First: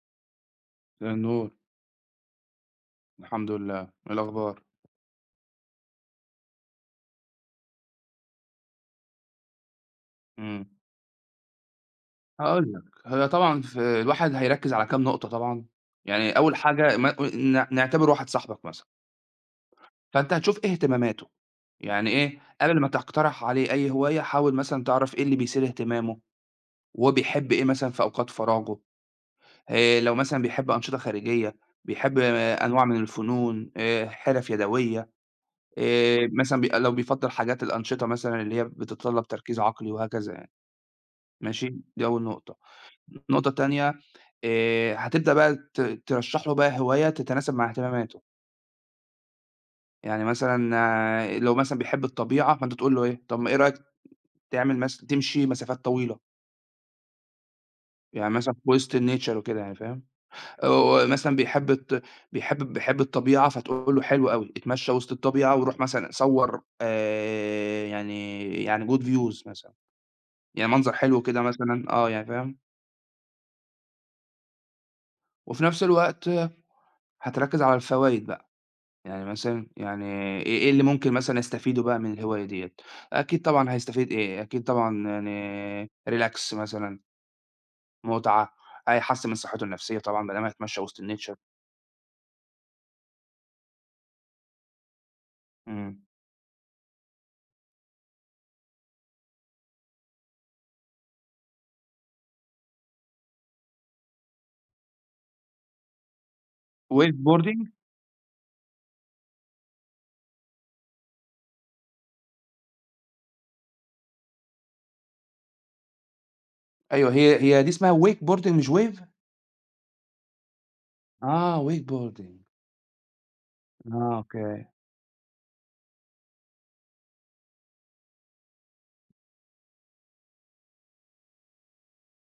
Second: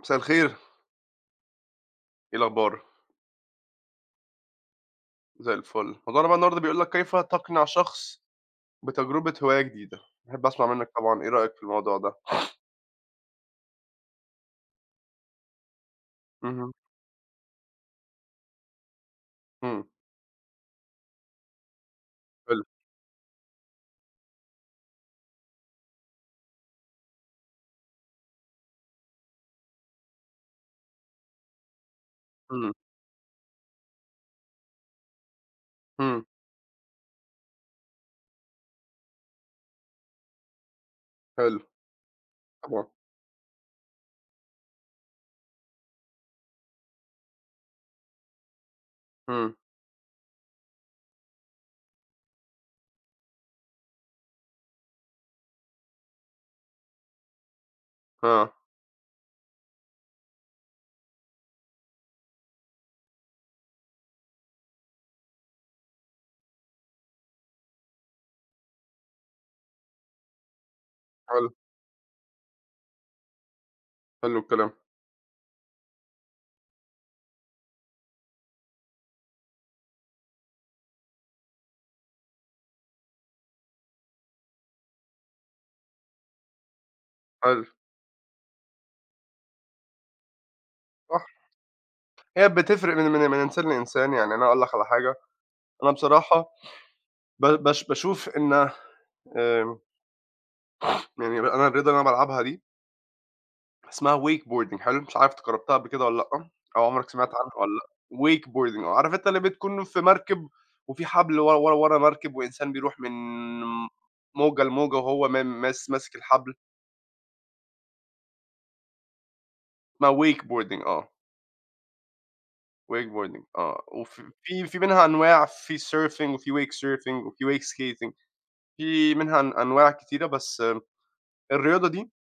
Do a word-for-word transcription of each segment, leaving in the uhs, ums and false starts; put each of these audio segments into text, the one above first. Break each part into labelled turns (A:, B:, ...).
A: مساء الخير،
B: النور،
A: إيه الأخبار؟
B: الحمد لله، إيه الأخبار؟
A: زي الفل، موضوعنا بقى النهارده بيقول لك كيف تقنع شخص بتجربة هواية جديدة؟ أحب أسمع
B: إمم،
A: منك طبعًا، إيه رأيك في الموضوع ده؟
B: هاقول لك، هي طبعًا في الواحد هيركّز على كام نقطة طبعًا، يعني أول
A: اهم،
B: حاجة ما ن نعتبر واحد صاحبك مثلًا،
A: إمم،
B: فأنت هتشوف إيه اهتماماته، يعني إيه،
A: حلو،
B: قبل ما تقترح عليه أي هواية حاول مثلًا تعرف إيه اللي بيثير اهتمامه، وهو بيحب إيه مثلًا في أوقات فراغه، آآ، لو مثلًا بيحب أنشطة خارجية، بيحب آه،
A: إمم،
B: أنواع من الفنون، آآ، حرف يدوية،
A: إمم،
B: آآ، مثلًا بي لو بيفضّل حاجات الأنشطة مثلًا اللي هي بتتطلب تركيز عقلي وهكذا يعني.
A: حلو
B: ماشي، دي أول نقطة.
A: طبعًا،
B: النقطة التانية آآ، هتبدأ بقى ت ترشّح له بقى هواية تتناسب مع اهتماماته،
A: إمم،
B: يعني مثلًا آه، لو مثلًا بيحب الطبيعة، فأنت تقول له إيه، طب ما إيه رأيك تعمل مث تمشي مسافات طويلة، يعني
A: آه،
B: مثلًا في وسط الnature وكده يعني فاهم؟ أو مثلًا بيحب الت بيحب بيحب الطبيعة، فتقول له حلو أوي، اتمشى وسط الطبيعة وروح مثلًا صوّر آآ، يعني يعني good views مثلًا، يعني منظر حلو كده
A: حلو،
B: مثلًا، آه، يعني فاهم؟
A: حلو الكلام،
B: وفي نفس الوقت هتركّز على الفوايد بقى. يعني مثلًا يعني إيه إيه اللي ممكن مثلًا أستفيده بقى من الهواية ديّة؟ أكيد طبعًا هيستفيد إيه، أكيد طبعًا يعني relax مثلًا،
A: حلو،
B: متعة، هيحسّن من صحته النفسية طبعًا بدل ما دام هيتمشى وسط
A: صح،
B: الnature.
A: هي بتفرق من من من إنسان لإنسان، يعني أنا أقول لك على حاجة. أنا
B: إمم.
A: بصراحة ب باش باشوف إن آمم، يعني أنا الرياضة اللي أنا بالعبها دي اسمها wake boarding. حلو، مش عارف أنت جرّبتها قبل كده والّا لأ، أو عمرك سمعت عنها
B: wakeboarding.
A: والّا لأ. wake boarding آه، عارف أنت اللي بتكون في مركب وفي حبل ورا ورا ورا مركب وإنسان بيروح من موجة لموجة وهو ما ماس ماسك الحبل.
B: أيوه هي هي دي اسمها wakeboarding مش wave؟
A: اسمها wake boarding آه،
B: آه wakeboarding.
A: wake boarding آه.
B: آه
A: وف
B: أوكي،
A: في في منها أنواع: في surfing وفي wake surfing وفي wake skating. في منها أن أنواع كتيرة. بس الرياضة دي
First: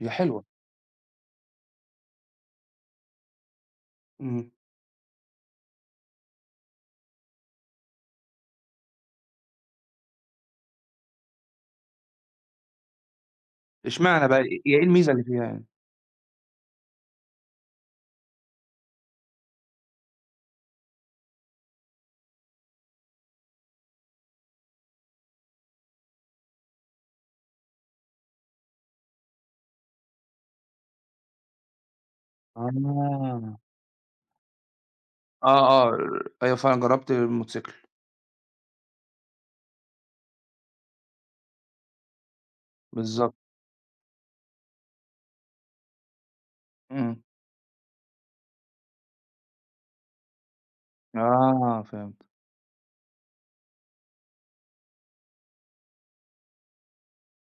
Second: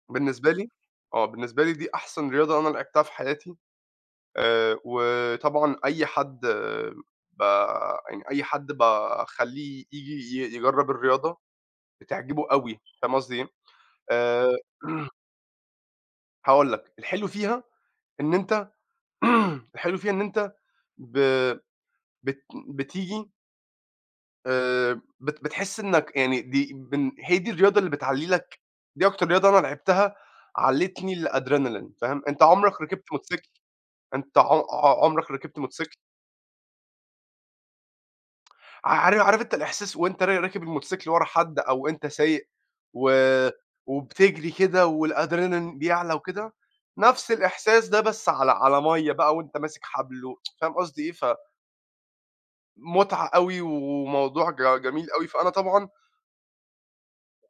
B: هي حلوة،
A: بالنسبة لي آه، بالنسبة لي دي أحسن رياضة أنا لعبتها في حياتي.
B: إمم،
A: آآ وطبعًا أي حد آه، ب يعني أي حد باخلّيه ييجي ي يجرّب الرياضة بتعجبه أوي، فاهم قصدي إيه؟
B: إشمعنى بقى
A: آآ
B: إيه إيه الميزة اللي فيها يعني؟
A: هاقول لك، الحلو فيها إن أنت الحلو فيها إن أنت ب بت بتيجي، آآ بت بتحس إنك يعني دي بن هي دي الرياضة اللي بتعلّي لك. دي أكتر رياضة أنا لعبتها، علّتني الأدرينالين، فاهم؟ أنت عمرك ركبت موتوسيكل؟
B: آه،
A: أنت ع عمرك ركبت
B: آه،
A: موتوسيكل؟
B: آه، أيوه فعلًا جرّبت الموتوسيكل،
A: عارف عارف أنت الإحساس وأنت را راكب الموتوسيكل ورا حد أو أنت سايق، و
B: بالضبط،
A: وبتجري كده والأدرينالين بيعلى وكده.
B: إمم،
A: نفس الإحساس ده بس على على مَيّة بقى وأنت ماسك حبل، و فاهم قصدي إيه.
B: آه فهمت،
A: فمتعة أوي وموضوع ج جميل أوي. فأنا طبعًا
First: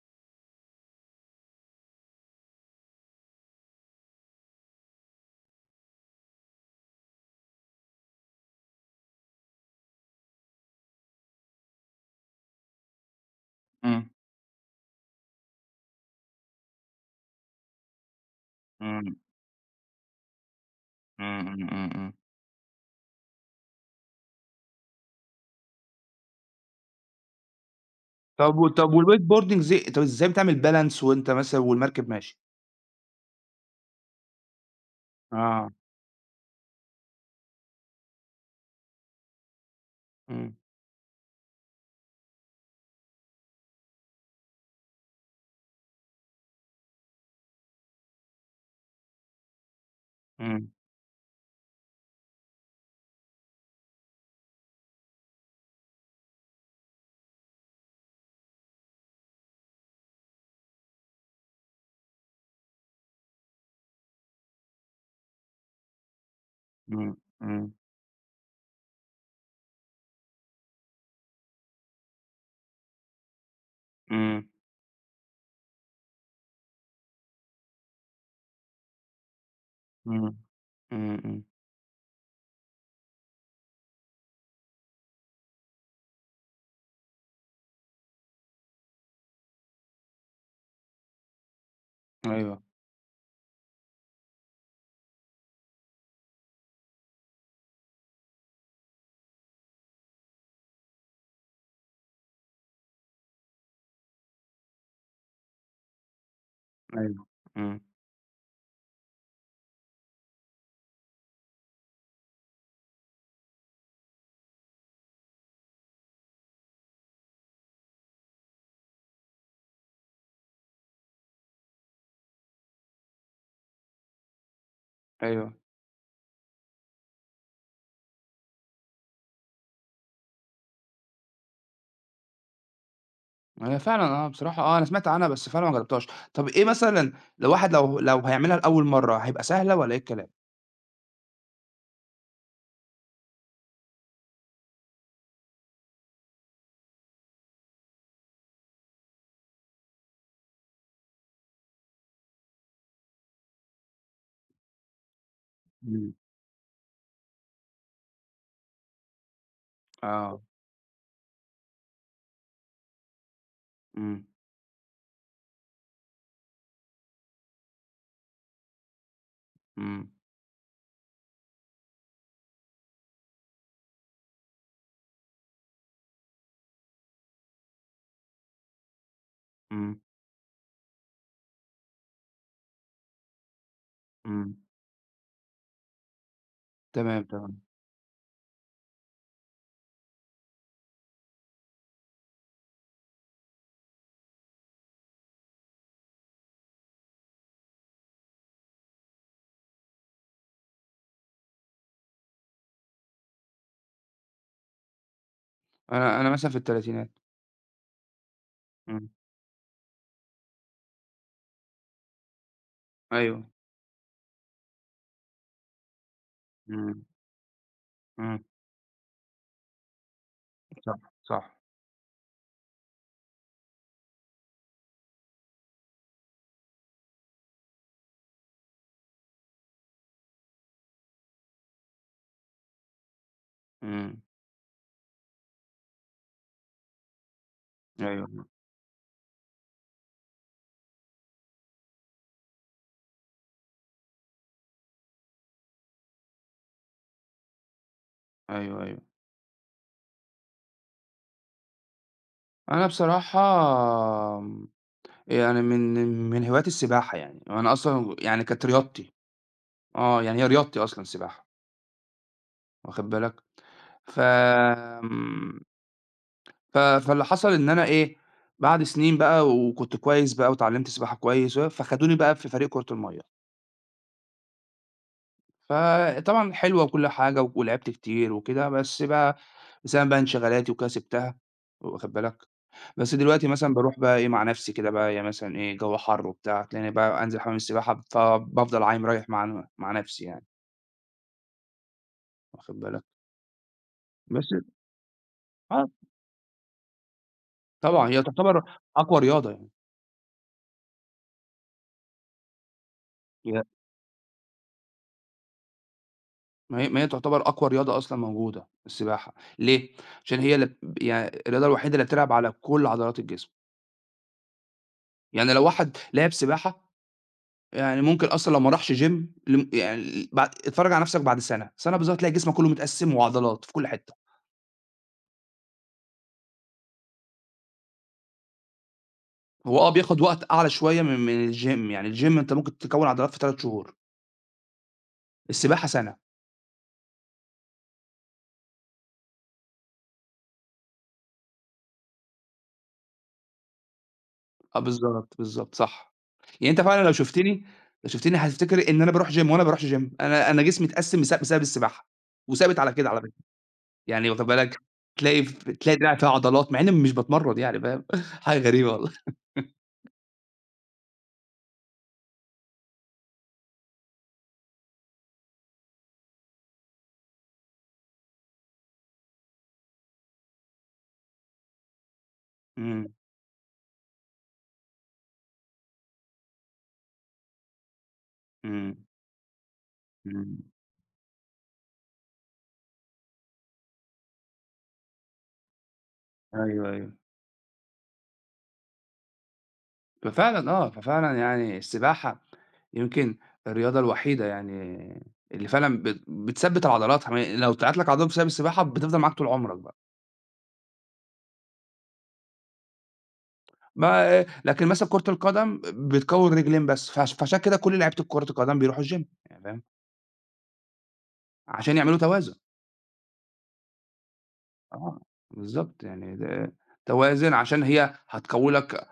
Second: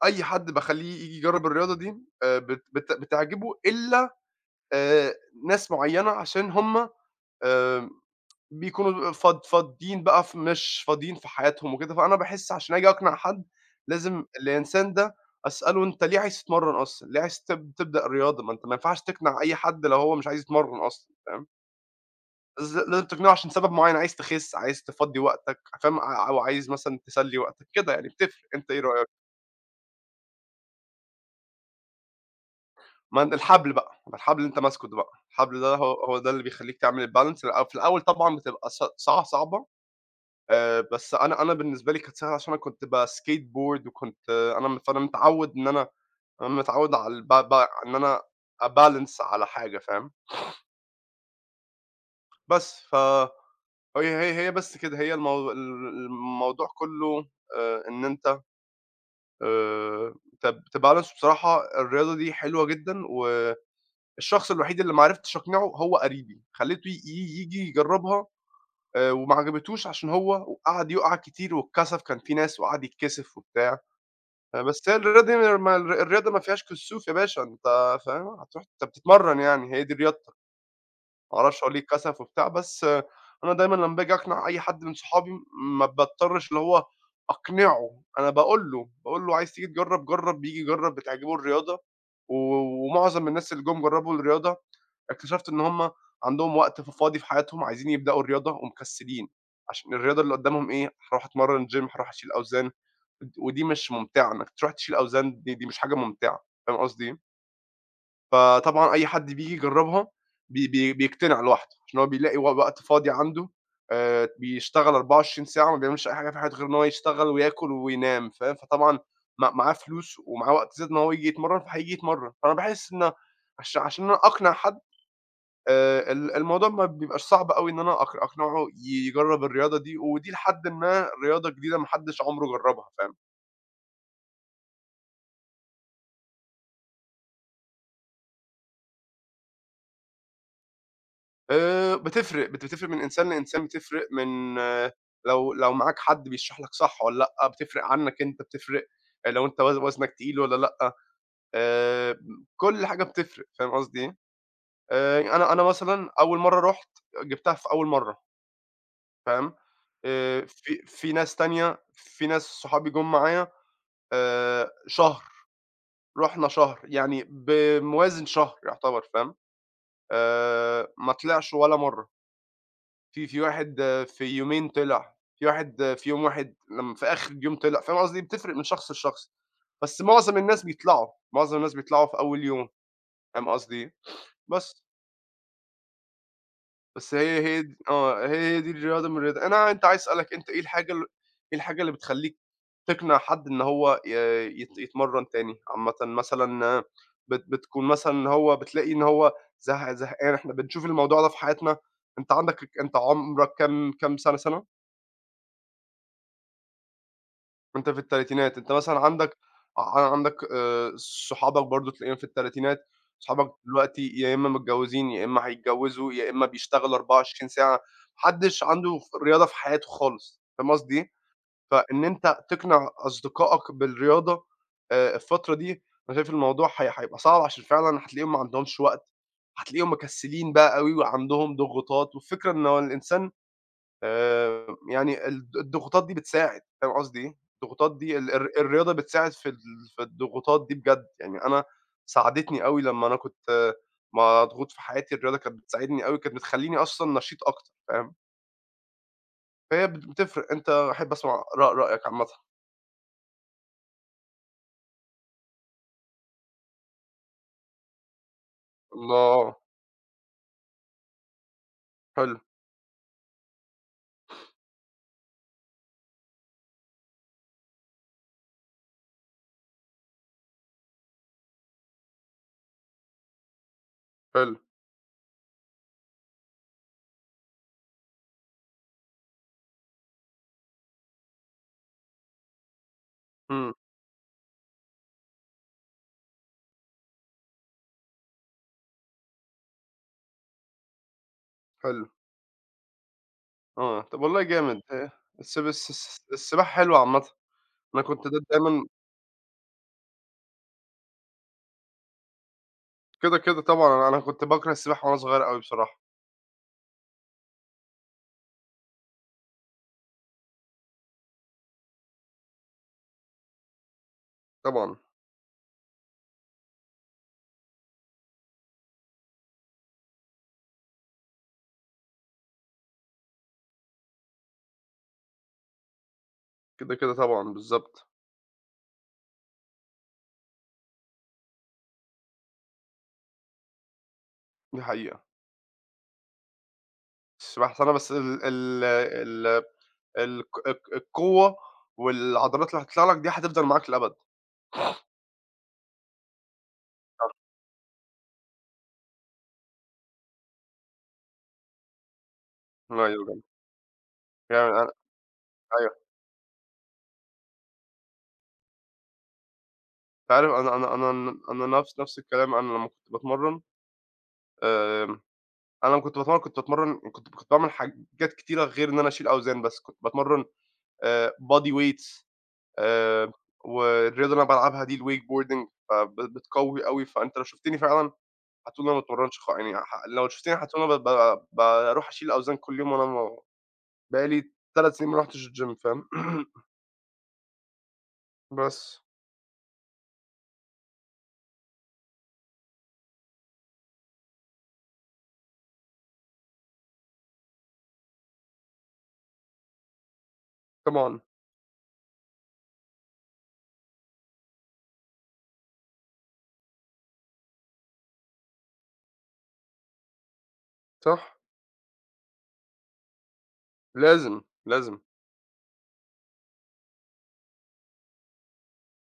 A: أي حد باخلّيه ييجي يجرّب الرياضة دي آآ بت بت بتعجبه، إلا آآ ناس معيّنة عشان هم آآ بيكونوا فاض فاضيين بقى، ف مش فاضيين في حياتهم وكده. فأنا باحس عشان آجي أقنع حد،
B: إمم،
A: لازم الإنسان ده أسأله أنت ليه عايز تتمرّن أصلًا، ليه عايز تب تبدأ رياضة؟ ما أنت ما ينفعش
B: إمم.
A: تقنع أي حد لو هو مش عايز يتمرّن أصلًا، فاهم؟
B: إمم، إمم، إمم، إمم.
A: لاز لازم تقنعه عشان سبب معيّن: عايز تخِس، عايز تفضّي وقتك، فاهم؟ ع أو عايز مثلًا تسلّي وقتك، كده يعني بتفرق.
B: طب و
A: أنت إيه
B: طب
A: رأيك؟
B: والwakeboarding زي طب إزاي بتعمل balance وأنت مثلًا والمركب ماشي؟
A: ما أن الحبل بقى، ما الحبل اللي أنت ماسكه ده بقى، الحبل
B: آه،
A: ده هو هو ده اللي بيخلّيك تعمل الbalance. الأ في الأول طبعًا بتبقى ص صع صعبة،
B: إمم،
A: آآ، بس أنا أنا بالنسبة لي كانت سهلة عشان أنا كنت بskate board وكنت آه، أنا م فأنا متعوّد إن أنا أنا متعوّد على الب ب إن أنا أbalance على حاجة، فاهم؟
B: إمم،
A: بس ف هي هي هي بس كده، هي المو ال الموضوع كلّه آآ، إن أنت آآ، تب تbalance. بصراحة الرياضة دي حلوة جدًا، والشخص الوحيد اللي ما عرفتش أقنعه هو قريبي. خلّيته ي
B: إمم،
A: ي ييجي
B: إمم،
A: يجرّبها آآ، وما عجبتهوش عشان هو قعد يُقع كتير واتكسف، كان في ناس وقعد يتكسف وبتاع.
B: إمم،
A: آآ بس هي الرياضة دي ما الر الرياضة ما فيهاش كسوف يا باشا. أنت فاهم، هتروح أنت بتتمرّن يعني، هي دي الرياضة.
B: إمم، إمم،
A: ما
B: إمم،
A: أعرفش هو ليه اتكسف وبتاع، بس آه، أنا دايمًا لمّا باجي أقنع أي حد من صحابي ما باضطرش اللي هو أقنعه. أنا باقول له، باقول له: "عايز تيجي تجرّب، جرّب." بييجي يجرّب، بتعجبه الرياضة. و
B: أيوه،
A: ومعظم الناس اللي جُم جرّبوا الرياضة، اكتشفت إن هم عندهم وقت ف فاضي في حياتهم، عايزين يبدأوا الرياضة ومكسلين، عشان الرياضة اللي قدّامهم إيه، هاروح أتمرّن gym، هاروح أشيل أوزان، ود ودي مش ممتعة. إنك تروح تشيل أوزان، دي دي مش حاجة ممتعة، فاهم قصدي إيه؟
B: أيوه. إمم.
A: فطبعًا أي حد بييجي يجرّبها بي بي بيقتنع لوحده، عشان هو بيلاقي و وقت فاضي عنده. آآ، بيشتغل أربعة وعشرين ساعة، ما بيعملش أي حاجة في حياته غير إن هو يشتغل وياكل وينام، فاهم؟ فطبعًا مع معاه فلوس ومعاه وقت زيادة إن هو ييجي يتمرّن، فهييجي يتمرّن. فأنا باحس إن عش عشان أنا أقنع حد،
B: أيوه،
A: آآ، ال الموضوع ما بيبقاش صعب أوي إن أنا أق أقنعه يجرّب الرياضة دي، ودي لحدٍ ما رياضة جديدة ما حدش عمره جرّبها، فاهم؟
B: هي فعلًا آه، بصراحة آه، أنا سمعت عنها بس فعلًا ما جربتهاش. طب إيه مثلًا لو واحد لو لو هيعملها لأول مرّة، هيبقى سهلة والّا إيه الكلام؟
A: آآ بتفرق، بت بتفرق من إنسان لإنسان. بتفرق من آه، لو لو معاك حد بيشرح لك صح والّا لأ، بتفرق عنّك أنت، بتفرق آه، لو أنت وز وزنك تقيل والّا لأ، آآ، كل حاجة بتفرق، فاهم قصدي إيه؟ آآ أنا أنا مثلًا
B: إمم،
A: أول مرّة رُحت جِبتها في أول مرّة، فاهم؟
B: آه،
A: آآ في في ناس تانية، في ناس صحابي جُم معايا
B: إمم،
A: آآ شهر، رُحنا شهر، يعني بموازن شهر يعتبر، فاهم؟
B: إمم،
A: آآ ما طلعش ولا مرّة. في في واحد آه، في يومين طلع، في واحد آه، في يوم واحد لم في آخر اليوم طلع، فاهم قصدي؟ بتفرق من شخص لشخص.
B: إمم،
A: بس معظم الناس بيطلعوا، معظم الناس بيطلعوا في أول يوم، فاهم قصدي إيه؟
B: إمم.
A: بس. بس
B: تمام،
A: هي
B: تمام.
A: هي د آه، هي هي دي الرياضة من الرياض أنا، أنت عايز أسألك أنت إيه الحاجة ال إيه الحاجة اللي بتخلّيك تقنع حد إن هو ي يت يتمرّن تاني؟ عامةً مثلًا آه، بت بتكون مثلًا إن هو بتلاقي إن هو زه زهقان. إحنا بنشوف الموضوع ده في حياتنا. أنت عندك، أنت عمرك كام كام سنة سنة؟
B: أنا أنا مثلًا في التلاتينات.
A: وأنت في التلاتينات، أنت مثلًا
B: إمم.
A: عندك ع عندك آآ صحابك برضه تلاقيهم في التلاتينات.
B: أيوه.
A: صحابك دلوقتي يا إما متجوزين، يا إما هيتجوزوا، يا إما بيشتغلوا
B: إمم،
A: أربعة وعشرين ساعة، ما
B: إمم،
A: حدش عنده ف رياضة في حياته خالص، فاهم
B: صح،
A: قصدي إيه؟
B: صح،
A: فإن أنت تقنع أصدقائك بالرياضة آآ الفترة دي، أنا شايف الموضوع هي هيبقى صعب عشان فعلًا هتلاقيهم ما عندهمش وقت، هتلاقيهم مكسلين بقى أوي وعندهم ضغوطات. والفكرة إن هو الإنسان
B: إمم.
A: آآ يعني الض الضغوطات دي بتساعد، فاهم قصدي إيه؟ الضغوطات دي، ال
B: أيوه،
A: الر الرياضة بتساعد في ال في الضغوطات دي بجد. يعني أنا ساعدتني أوي لمّا أنا كنت آه، مضغوط في حياتي، الرياضة كانت بتساعدني أوي، كانت بتخلّيني أصلًا نشيط أكتر، فاهم؟
B: أيوه، أيوه.
A: فهي بت بتفرق. أنت أحب أسمع رأ رأيك عامةً.
B: أنا بصراحة آمم، يعني من من هواياتي السباحة يعني، وأنا أصلًا يعني كانت رياضتي،
A: الله!
B: آه، يعني هي رياضتي أصلًا السباحة،
A: حلو،
B: واخد بالك؟ ف آمم، ف فاللي حصل إن أنا إيه، بعد سنين بقى وكنت كويس بقى واتعلّمت سباحة كويس و فخدوني بقى في فريق كرة المَيّة،
A: حلو،
B: فطبعًا حلوة وكل حاجة ولعبت كتير وكده، بس بقى بسبب بقى انشغالاتي وكده سِبتها، واخد بالك؟ بس دلوقتي مثلًا
A: إمم،
B: باروح بقى إيه، مع نفسي كده بقى إيه، مثلًا إيه، الجو حَر وبتاع، تلاقيني بقى أنزل حمام السباحة فبافضل عايم رايح مع ن مع نفسي يعني،
A: حلو،
B: واخد بالك؟
A: آه، طب والله
B: بس
A: جامد، آآ السب
B: آه،
A: الس الس السباحة حلوة عامةً. أنا
B: طبعًا هي
A: كنت د
B: تعتبر
A: دايمًا
B: أقوى رياضة يعني،
A: كده. كده
B: هي
A: طبعًا أنا أنا كنت باكره السباحة وأنا صغير أوي بصراحة.
B: ما هي ما هي تعتبر أقوى رياضة أصلًا موجودة السباحة، ليه؟ عشان هي اللي ب يعني الرياضة الوحيدة اللي بتلعب على كل عضلات الجسم،
A: طبعًا.
B: يعني لو واحد لعب سباحة يعني ممكن أصلًا لو ما راحش gym لم يعني بعد اتفرّج على نفسك بعد سَنة، سَنة بالضبط تلاقي جسمك كله متقسّم وعضلات في كل حتّة.
A: كده، كده طبعًا، بالضبط،
B: هو آه، بياخد وقت أعلى شوية من من الgym، يعني الgym أنت ممكن تكوّن عضلات في ثلاثة شهور،
A: دي حقيقة.
B: السباحة سَنة.
A: السباحة، أصل أنا بس ال ال ال الق الق القوة والعضلات اللي هتطلع لك دي هتفضل معاك للأبد.
B: آه، بالضبط، بالضبط، صح. يعني أنت فعلًا لو شُفتني لو شُفتني هتفتكر إن أنا باروح gym وأنا ما باروحش gym، أنا أنا جسمي اتقسّم بس بسبب السباحة، وثابت على كده على
A: أيوه،
B: فكرة،
A: جدًا،
B: يعني واخد
A: يعني
B: بالك،
A: أنا
B: تلاقي ف تلاقي
A: أيوه.
B: دراعي فيها عضلات مع إني مش باتمرّن يعني فاهم، حاجة غريبة والله.
A: أنت عارف أنا أنا أنا ن أنا نفس نفس الكلام. أنا لمّا كنت باتمرّن آمم، أنا لمّا كنت باتمرّن كنت باتمرّن كنت كنت باعمل حاجات كتيرة غير إن أنا أشيل أوزان بس. كنت باتمرّن آآ body weights
B: إمم،
A: آآ، والرياضة اللي أنا بالعبها دي الwake boarding فب بتقوّي أوي. فأنت لو شُفتني فعلًا هتقول إن أنا
B: إمم،
A: ما باتمرّنش، خ يعني ح لو شُفتيني
B: إمم،
A: هتقول أنا ب ب باروح أشيل أوزان كل يوم، وأنا ما بقى لي تلات سنين ما رُحتش الgym، فاهم؟
B: أيوه، أيوه.
A: بس.
B: ففعلًا آه، ففعلًا يعني السباحة يمكن الرياضة الوحيدة يعني اللي فعلًا بت بتثبّت العضلات ح يعني لو اتقطعت لك عضلة بسبب السباحة بتفضل معاك طول عمرك بقى،
A: طبعًا،
B: ما لكن مثلًا كرة القدم بتقوي الرجلين بس، فعش فعشان كده كل لعيبة كرة القدم بيروحوا الgym يعني فاهم،
A: صح،
B: عشان يعملوا توازن،
A: لازم، لازم،
B: آه، بالضبط يعني ده توازن عشان هي هتقوي لك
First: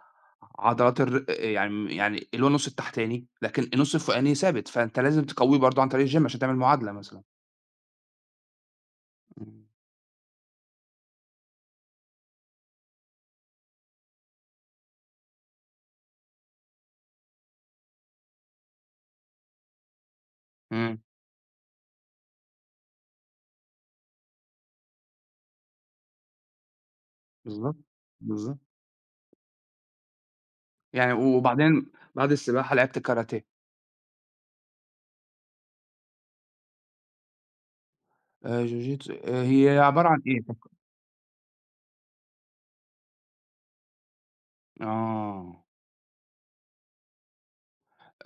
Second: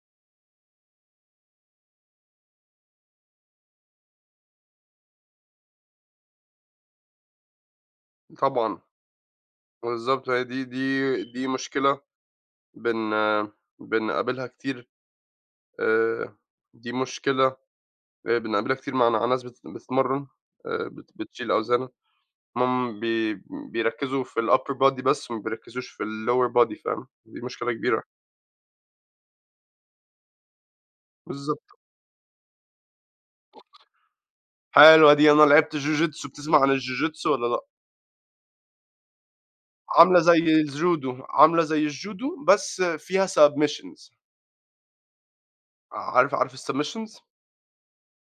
B: عضلات الر يعني يعني اللي هو النُص التحتاني، لكن النُص الفوقاني ثابت، فأنت لازم تقويه برضه عن طريق الgym عشان تعمل معادلة مثلًا.
A: طبعًا،
B: إمم.
A: بالضبط. هي دي دي دي مشكلة بن بنقابلها كتير. آآ، دي مشكلة آآ، بنقابلها كتير مع ن ناس بت بتتمرّن، آآ،
B: إمم.
A: بت بتشيل أوزان. هُم بي بيركّزوا في الupper body بس، ما بيركّزوش في الlower body، فاهم؟ دي مشكلة
B: بالضبط،
A: كبيرة.
B: بالضبط. يعني و
A: بالضبط.
B: وبعدين بعد السباحة لعبت كاراتيه،
A: حلوة دي، أنا لعبت جوجيتسو. بتسمع عن الجوجيتسو والّا لأ؟
B: آآ جوجيتسو آآ هي عبارة عن
A: عاملة زي
B: إيه؟ فك
A: الجودو، عاملة زي الجودو بس فيها submissions.
B: آه،
A: عارف عارف الsubmissions؟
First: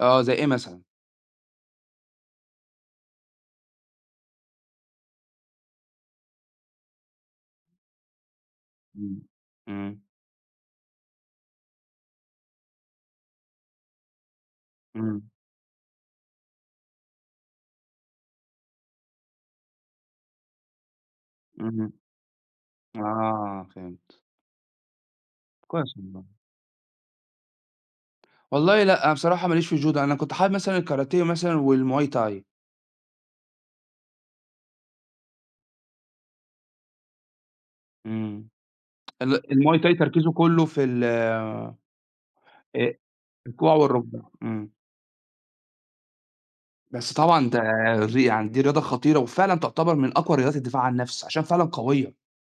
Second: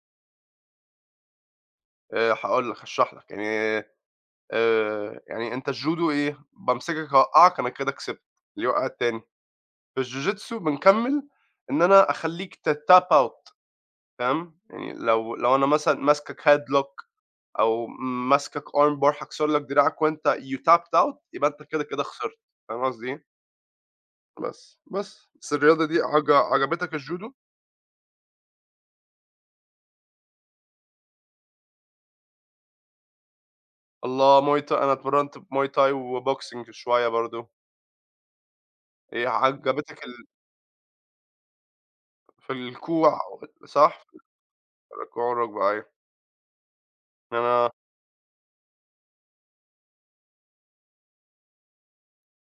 B: آه زي إيه مثلًا؟
A: آآ هاقول لك، هاشرح لك، يعني آآ يعني أنت الجودو إيه، بامسكك أوقّعك أنا كده كسبت، اللي يوقّع
B: إمم،
A: التاني.
B: إمم،
A: في الجوجيتسو بنكمّل إن أنا أخلّيك ت tap out، فاهم؟ يعني
B: إمم،
A: لو لو أنا مثلًا ماسكك headlock أو ماسكك arm bar، هاكسر لك دراعك وأنت you tapped out، يبقى أنت كده
B: إمم،
A: كده خسرت، فاهم قصدي إيه؟
B: آه فهمت،
A: بس، بس، بس الرياضة
B: كويس
A: دي،
B: والله.
A: عج عجبتك الجودو؟
B: والله لأ، أنا بصراحة ما ليش في الجودو، أنا كنت حابب مثلًا الكاراتيه مثلًا والمواي تاي،
A: الله! muay thai، أنا اتمرنت muay thai وboxing شوية برضه.
B: إمم،
A: هي
B: ال المواي تاي
A: عجبتك ال
B: تركيزه كلّه في ال آآ
A: في الكوع
B: الكوع
A: صح؟
B: والركبة، إمم،
A: الكوع والركبة أيوه.
B: بس طبعًا ده
A: أنا
B: ر يعني دي رياضة خطيرة وفعلًا تعتبر من أقوى رياضات الدفاع عن النفس، عشان فعلًا قوية.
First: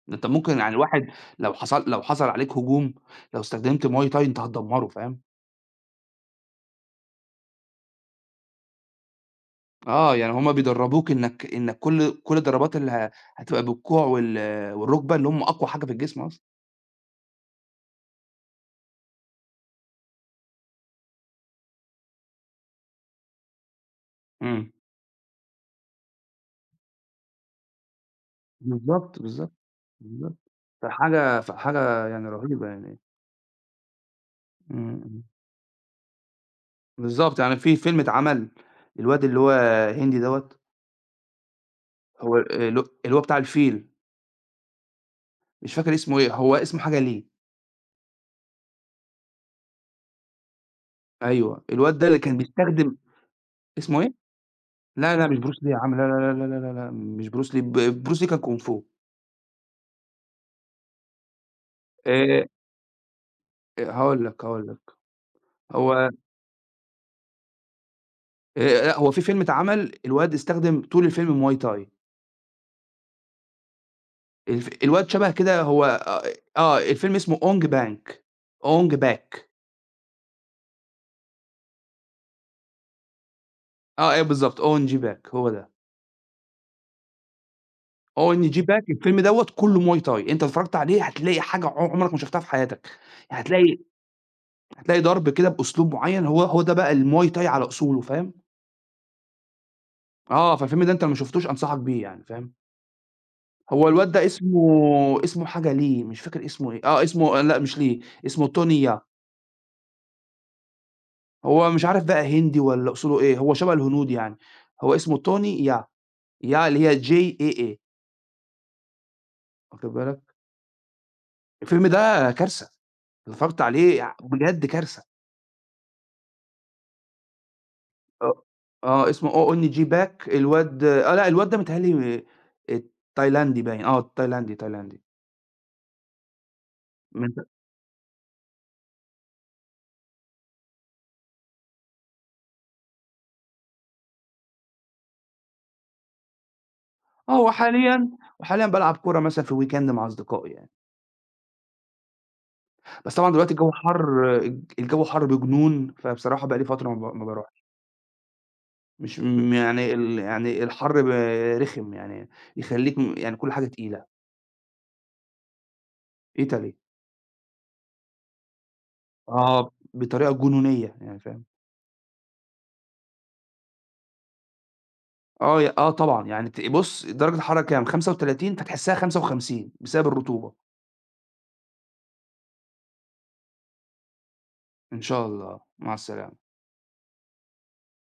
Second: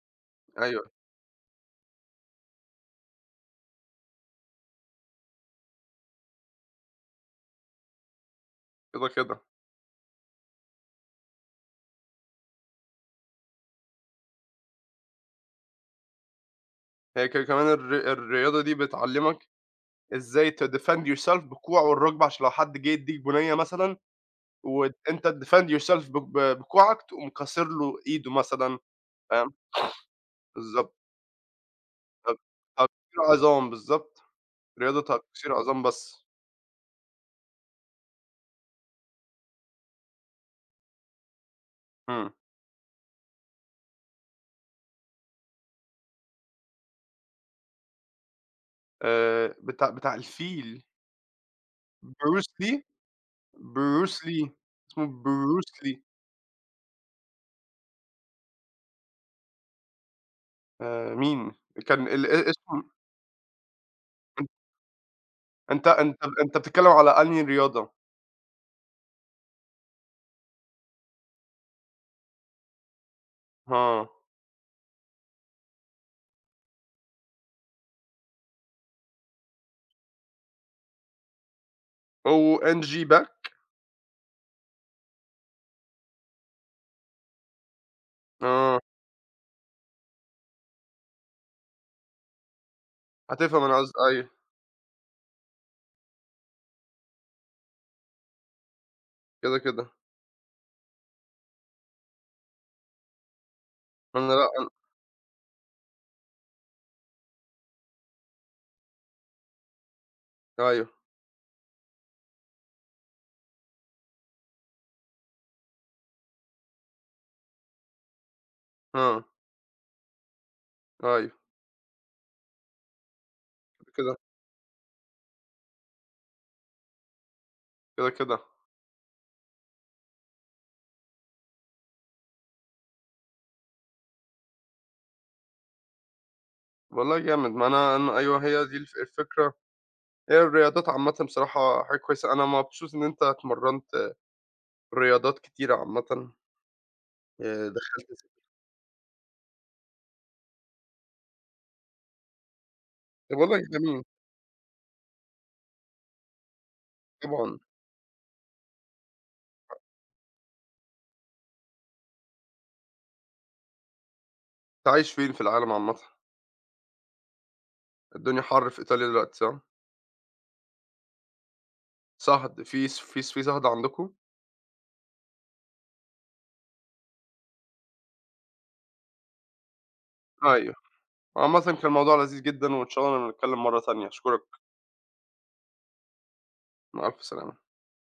B: ده أنت ممكن يعني
A: أيوه،
B: الواحد لو حصل لو حصل عليك هجوم، لو استخدمت muay thai أنت هتدمّره فاهم،
A: كده، كده.
B: آه، يعني هم بيدرّبوك إنك إنك كل كل الضربات اللي ه هتبقى بالكوع وال والرُكبة اللي هم أقوى حاجة في الجسم أصلًا.
A: هي ك كمان الر الرياضة دي بتعلّمك إزاي تdefend yourself بالكوع والركبة، عشان لو حد جه يدّيك بُنية مثلًا،
B: إمم.
A: وأنت تdefend yourself ب ب بكوعك، تقوم كاسر له إيده مثلًا،
B: بالضبط، بالضبط،
A: فاهم؟
B: بالضبط.
A: بالضبط.
B: فحاجة فحاجة يعني
A: ت
B: رهيبة يعني.
A: تكسير عظام بالضبط.
B: إمم،
A: رياضة
B: إمم.
A: تكسير عظام بس.
B: بالضبط، يعني في فيلم اتعمل الواد اللي هو هندي دوّة،
A: إمم.
B: هو ال اللي هو بتاع الفيل، مش فاكر اسمه إيه، هو اسمه حاجة ليه،
A: آآ بتاع بتاع الفيل
B: أيوه، الواد ده اللي كان
A: Bruce Lee.
B: بيستخدم اسمه إيه؟
A: Bruce Lee، اسمه
B: لا، لا، مش بروس لي
A: Bruce
B: يا عم،
A: Lee.
B: لا، لا، لا، لا، لا، لا، مش بروس لي، ب بروس لي كان كونغ فو.
A: آآ مين؟ كان ال
B: آآ
A: أ اسمه.
B: هاقول لك، هاقول لك،
A: أنت
B: هو آآ
A: أنت أنت بتتكلّم على أنهي رياضة؟
B: لأ، هو في فيلم اتعمل الواد استخدم طول الفيلم muay thai.
A: آه،
B: الف الواد شبه كده هو آآ آه، الفيلم اسمه أونج بانك، أونج باك،
A: أونج بقى؟
B: آه، أيوه بالضبط، أونج باك هو ده، أونج
A: آه،
B: باك الفيلم دوّة كُلّه muay thai أنت اتفرّجت عليه هتلاقي حاجة ع عمرك ما شُفتها في حياتك،
A: هتفهم
B: هتلاقي
A: أنا قصدي أيوه،
B: هتلاقي ضرب كده بأسلوب معيّن هو هو ده بقى الmuay thai على أصوله فاهم،
A: كده، كده.
B: آه، فالفيلم ده أنت لو ما شُفتوش أنصحك بيه يعني فاهم. هو الواد ده
A: أنا
B: اسمه
A: لأ.
B: اسمه حاجة ليه، مش فاكر اسمه إيه، آه اسمه آه، لأ مش ليه، اسمه توني يا،
A: أنا أيوه،
B: هو مش عارف بقى هندي والّا أصوله إيه، هو شبه الهنود يعني، هو اسمه توني يا، يا اللي هي جا
A: آه،
B: واخد بالك،
A: أيوه،
B: الفيلم ده كارثة، اتفرّجت عليه ع
A: كده،
B: بجد كارثة،
A: كده، كده.
B: آه، آه اسمه أونج باك الواد آه لأ الواد ده متهيأ لي آآ تايلاندي باين، آه تايلاندي، تايلاندي،
A: والله
B: من ت
A: جامد. ما أنا أنا أيوه، هي دي الف الفكرة. هي الرياضات عامةً بصراحة حاجة كويسة، أنا مبسوط إن أنت اتمرّنت رياضات كتيرة عامةً.
B: آه
A: آآ
B: هو
A: دخلت
B: حاليًا
A: س
B: وحاليًا بالعب كورة مثلًا في الweekend مع أصدقائي يعني. بس طبعًا
A: طب
B: دلوقتي
A: والله
B: الجو
A: جميل.
B: حَر الجو حَر بجنون، فبصراحة بقى لي فترة ما ب ما
A: طبعًا.
B: باروحش، مش م يعني ال يعني الحَر ب رخم يعني يخلّيك م يعني كل حاجة تقيلة،
A: أنت عايش فين في العالم عامةً؟
B: Italy.
A: الدنيا حَر في إيطاليا دلوقتي صح؟
B: آه، بطريقة جنونية يعني فاهم،
A: صهد في س في في صهد عندكم؟
B: آه، ي آه طبعًا، يعني ت بُص درجة الحرارة كام، خمسة وتلاتين فتحسّها خمسة وخمسين بسبب الرطوبة،
A: أيوه. عامةً كان الموضوع لذيذ جدًا، وإن شاء الله نبقى نتكلم مرّة تانية. أشكرك.
B: إن شاء الله، مع السلامة.
A: مع ألف سلامة.